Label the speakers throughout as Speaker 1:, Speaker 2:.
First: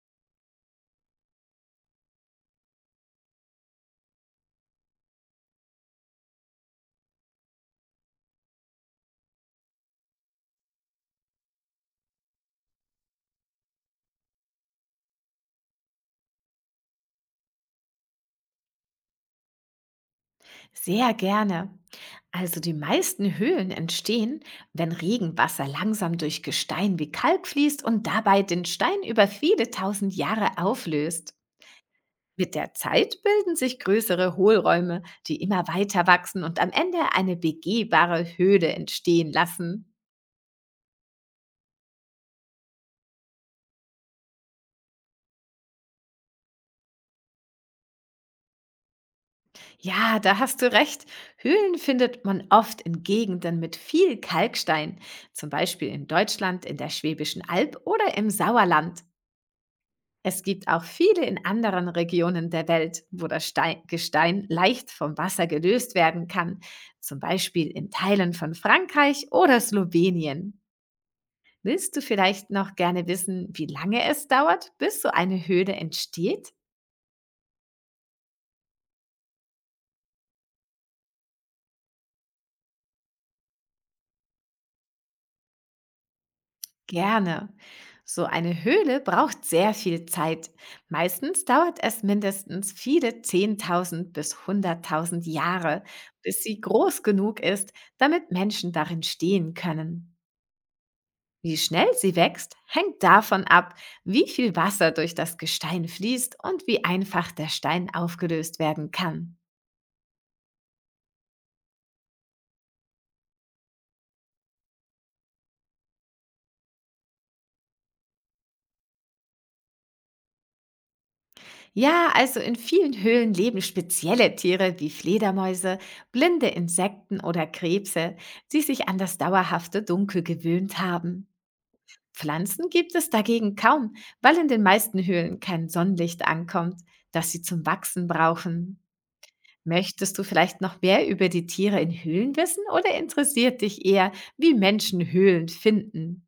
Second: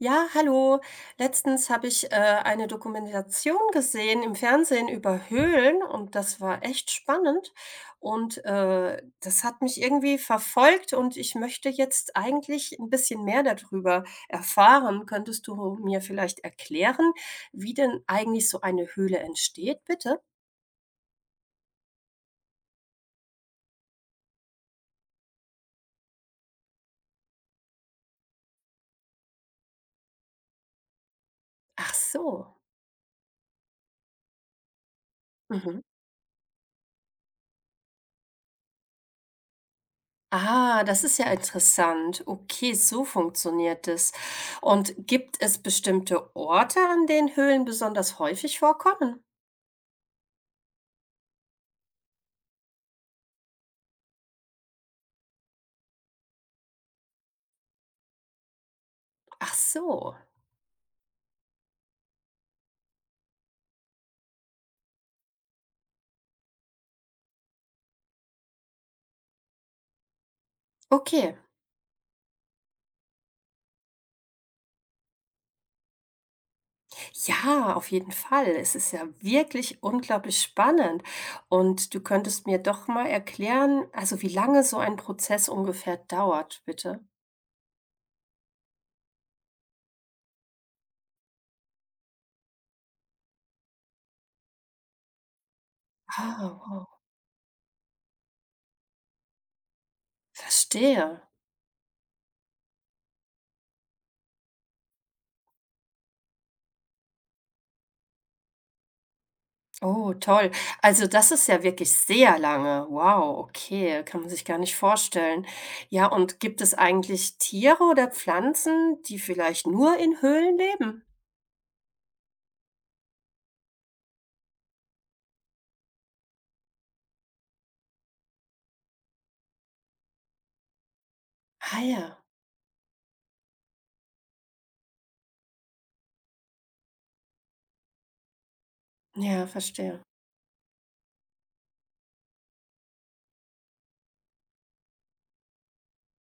Speaker 1: Ja, hallo. Letztens habe ich eine Dokumentation gesehen im Fernsehen über Höhlen und das war echt spannend und das hat mich irgendwie verfolgt und ich möchte jetzt eigentlich ein bisschen mehr darüber erfahren. Könntest du mir vielleicht erklären, wie denn eigentlich so eine Höhle entsteht, bitte?
Speaker 2: Sehr gerne. Also die meisten Höhlen entstehen, wenn Regenwasser langsam durch Gestein wie Kalk fließt und dabei den Stein über viele tausend Jahre auflöst.
Speaker 1: Ach
Speaker 2: Mit
Speaker 1: so.
Speaker 2: der Zeit bilden sich größere Hohlräume, die immer
Speaker 1: Mhm.
Speaker 2: weiter wachsen und am Ende eine begehbare Höhle entstehen lassen.
Speaker 1: Ah, das ist ja interessant. Okay, so funktioniert es. Und gibt es bestimmte Orte, an denen Höhlen besonders häufig vorkommen?
Speaker 2: Ja, da hast du recht. Höhlen findet man oft in Gegenden mit viel Kalkstein, zum Beispiel in Deutschland, in der Schwäbischen Alb oder im Sauerland.
Speaker 1: Ach so.
Speaker 2: Es gibt auch viele in anderen Regionen der Welt, wo das Stein Gestein leicht vom Wasser gelöst werden kann, zum Beispiel in Teilen von Frankreich oder Slowenien.
Speaker 1: Okay.
Speaker 2: Willst du vielleicht noch gerne wissen, wie lange es dauert, bis so eine Höhle entsteht?
Speaker 1: Ja, auf jeden Fall. Es ist ja wirklich unglaublich spannend. Und du könntest mir doch mal erklären, also wie lange so ein Prozess ungefähr dauert, bitte.
Speaker 2: Gerne. So eine Höhle braucht sehr viel Zeit. Meistens dauert es mindestens viele 10.000 bis 100.000 Jahre,
Speaker 1: Ah,
Speaker 2: bis sie
Speaker 1: wow.
Speaker 2: groß genug ist, damit Menschen darin stehen können.
Speaker 1: Verstehe.
Speaker 2: Wie schnell sie wächst, hängt davon ab, wie viel Wasser durch das Gestein fließt und wie einfach der Stein aufgelöst werden kann.
Speaker 1: Oh, toll. Also das ist ja wirklich sehr lange. Wow, okay, kann man sich gar nicht vorstellen. Ja, und gibt es eigentlich Tiere oder Pflanzen, die vielleicht nur in Höhlen leben?
Speaker 2: Ja, also in vielen Höhlen leben spezielle Tiere wie Fledermäuse, blinde Insekten oder Krebse, die sich an das dauerhafte Dunkel gewöhnt haben.
Speaker 1: Ah ja,
Speaker 2: Pflanzen gibt es dagegen kaum, weil in den meisten Höhlen kein Sonnenlicht ankommt, das sie zum Wachsen brauchen.
Speaker 1: ja, verstehe.
Speaker 2: Möchtest du vielleicht noch mehr über die Tiere in Höhlen wissen oder interessiert dich eher, wie Menschen Höhlen finden?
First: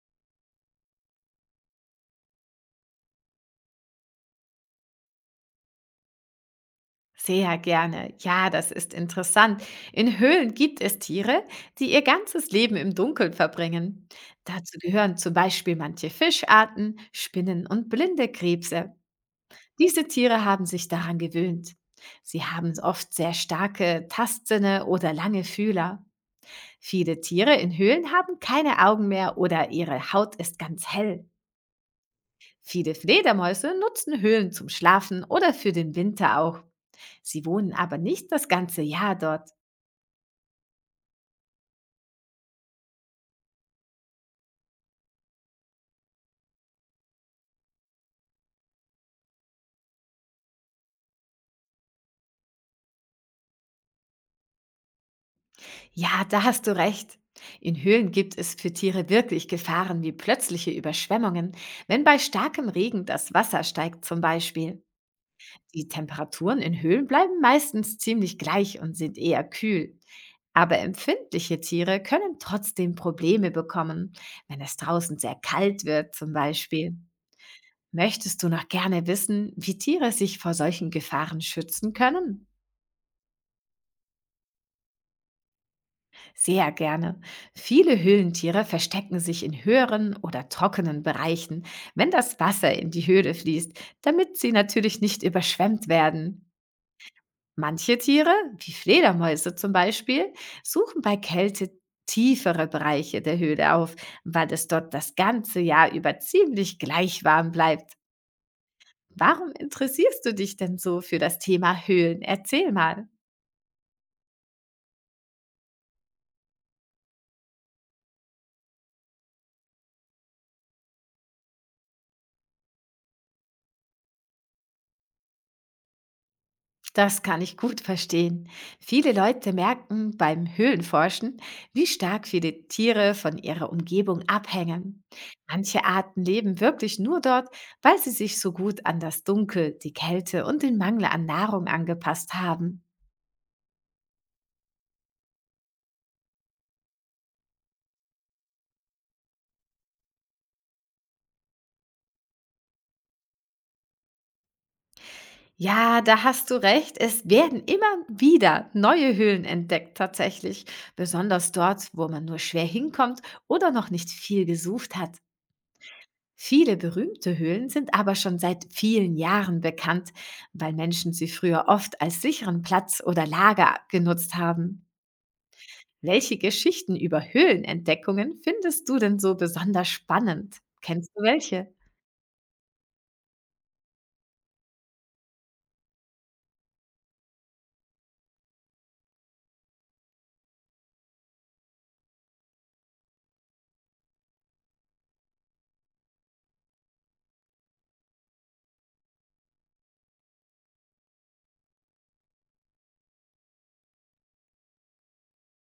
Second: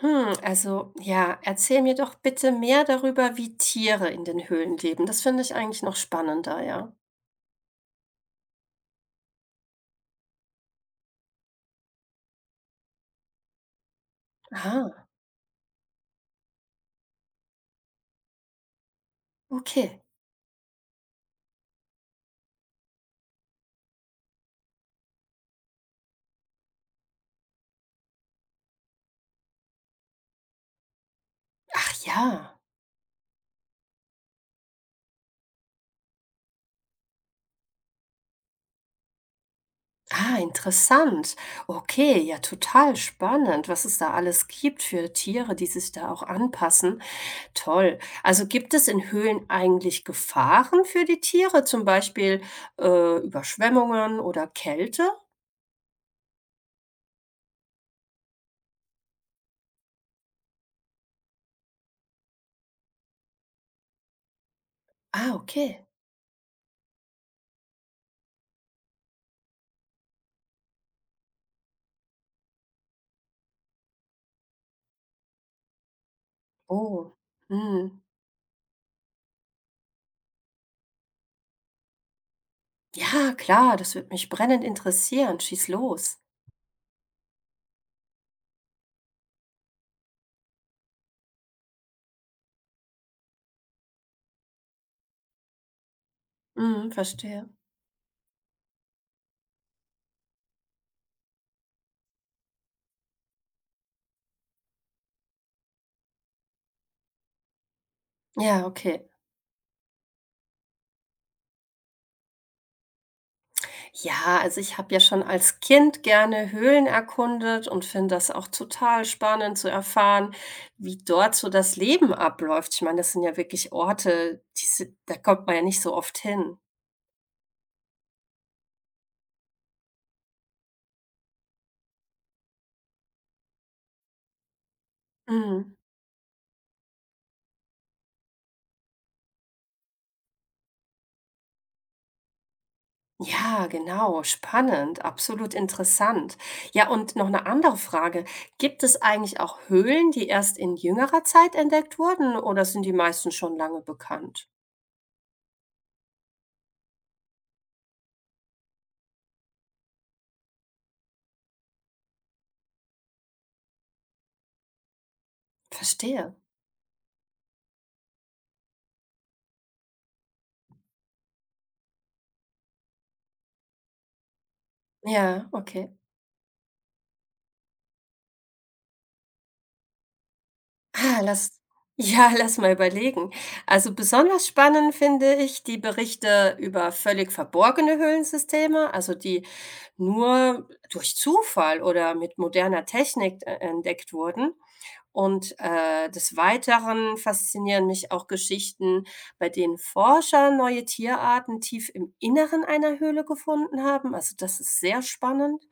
Speaker 1: Hm, also ja, erzähl mir doch bitte mehr darüber, wie Tiere in den Höhlen leben. Das finde ich eigentlich noch spannender, ja.
Speaker 2: Sehr gerne. Ja, das ist interessant. In Höhlen gibt es Tiere, die ihr ganzes Leben im Dunkeln verbringen. Dazu
Speaker 1: Ah,
Speaker 2: gehören zum Beispiel manche Fischarten, Spinnen und blinde Krebse.
Speaker 1: okay.
Speaker 2: Diese Tiere haben sich daran gewöhnt. Sie haben oft sehr starke Tastsinne oder lange Fühler. Viele Tiere in Höhlen haben keine Augen mehr oder ihre Haut ist ganz hell.
Speaker 1: Ach ja.
Speaker 2: Viele Fledermäuse nutzen Höhlen zum Schlafen oder für den Winter auch. Sie wohnen aber nicht das ganze Jahr dort.
Speaker 1: Ah, interessant. Okay, ja, total spannend, was es da alles gibt für Tiere, die sich da auch anpassen. Toll. Also gibt es in Höhlen eigentlich Gefahren für die Tiere, zum Beispiel Überschwemmungen oder Kälte?
Speaker 2: Ja, da hast du recht. In Höhlen gibt es für Tiere wirklich Gefahren wie plötzliche Überschwemmungen, wenn bei starkem Regen das Wasser steigt zum Beispiel.
Speaker 1: Ah, okay.
Speaker 2: Die Temperaturen in Höhlen bleiben meistens ziemlich gleich und sind eher kühl. Aber empfindliche Tiere können trotzdem Probleme bekommen, wenn es draußen sehr kalt wird zum Beispiel.
Speaker 1: Oh. Hm.
Speaker 2: Möchtest du noch gerne wissen, wie Tiere sich vor solchen Gefahren schützen können?
Speaker 1: Ja, klar, das wird mich brennend interessieren. Schieß los.
Speaker 2: Sehr gerne. Viele Höhlentiere verstecken sich in höheren oder trockenen Bereichen, wenn das Wasser in die Höhle fließt, damit sie natürlich nicht überschwemmt werden.
Speaker 1: Hm, verstehe.
Speaker 2: Manche Tiere, wie Fledermäuse zum Beispiel, suchen bei Kälte tiefere Bereiche der Höhle auf, weil es dort das ganze Jahr über ziemlich gleich warm bleibt.
Speaker 1: Ja, okay.
Speaker 2: Warum interessierst du dich denn so für das Thema Höhlen? Erzähl mal.
Speaker 1: Ja, also ich habe ja schon als Kind gerne Höhlen erkundet und finde das auch total spannend zu erfahren, wie dort so das Leben abläuft. Ich meine, das sind ja wirklich Orte, da kommt man ja nicht so oft hin.
Speaker 2: Das kann ich gut verstehen. Viele Leute merken beim Höhlenforschen, wie stark viele Tiere von ihrer Umgebung abhängen.
Speaker 1: Mhm.
Speaker 2: Manche Arten leben wirklich nur dort, weil sie sich so gut an das Dunkel, die Kälte und den Mangel an Nahrung angepasst haben.
Speaker 1: Ja, genau, spannend, absolut interessant. Ja, und noch eine andere Frage. Gibt es eigentlich auch Höhlen, die erst in jüngerer Zeit entdeckt wurden oder sind die meisten schon lange bekannt?
Speaker 2: Ja, da hast du recht. Es werden immer wieder neue Höhlen entdeckt tatsächlich, besonders dort, wo man nur schwer hinkommt oder noch nicht viel gesucht hat.
Speaker 1: Verstehe.
Speaker 2: Viele berühmte Höhlen sind aber schon seit vielen Jahren bekannt, weil Menschen sie früher oft als sicheren Platz oder Lager genutzt haben.
Speaker 1: Ja, okay.
Speaker 2: Welche Geschichten über Höhlenentdeckungen findest du denn so besonders spannend? Kennst
Speaker 1: Ah,
Speaker 2: du
Speaker 1: lass
Speaker 2: welche?
Speaker 1: ja, lass mal überlegen. Also besonders spannend finde ich die Berichte über völlig verborgene Höhlensysteme, also die nur durch Zufall oder mit moderner Technik entdeckt wurden. Und, des Weiteren faszinieren mich auch Geschichten, bei denen Forscher neue Tierarten tief im Inneren einer Höhle gefunden haben. Also, das ist sehr spannend.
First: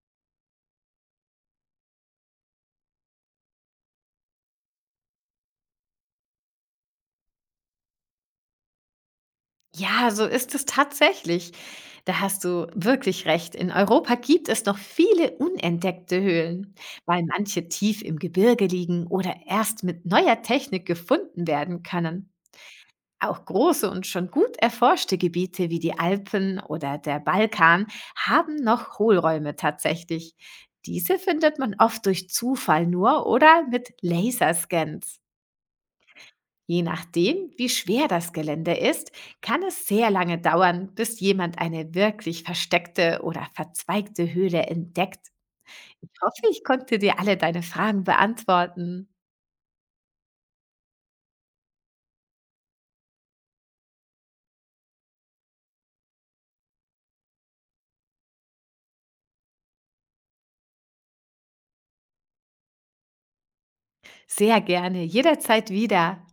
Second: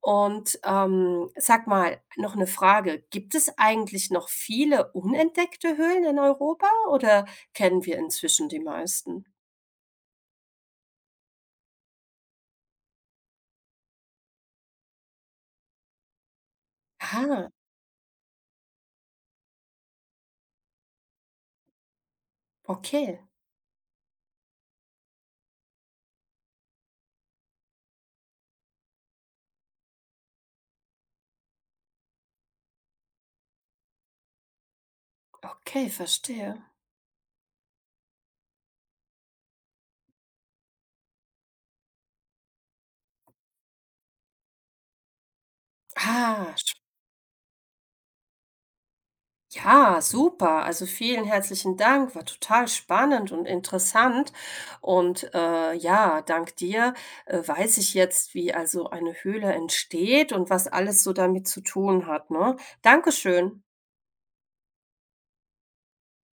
Speaker 1: Und, sag mal, noch eine Frage. Gibt es eigentlich noch viele unentdeckte Höhlen in Europa oder kennen wir inzwischen die meisten?
Speaker 2: Ja, so ist es tatsächlich. Da hast du wirklich recht. In Europa gibt es noch viele unentdeckte Höhlen, weil
Speaker 1: Ah,
Speaker 2: manche tief im Gebirge liegen oder erst mit neuer Technik gefunden werden können.
Speaker 1: okay.
Speaker 2: Auch große und schon gut erforschte Gebiete wie die Alpen oder der Balkan haben noch Hohlräume tatsächlich. Diese findet man oft durch Zufall nur oder mit Laserscans.
Speaker 1: Okay, verstehe.
Speaker 2: Je nachdem, wie schwer das Gelände ist, kann es sehr lange dauern, bis jemand eine wirklich versteckte oder verzweigte Höhle entdeckt. Ich hoffe,
Speaker 1: Ah.
Speaker 2: ich konnte dir alle deine Fragen beantworten.
Speaker 1: Ja, super. Also vielen herzlichen Dank. War total spannend und interessant. Und ja, dank dir weiß ich jetzt, wie also eine Höhle entsteht und was alles so damit zu tun hat, ne? Dankeschön.
Speaker 2: Sehr gerne, jederzeit wieder.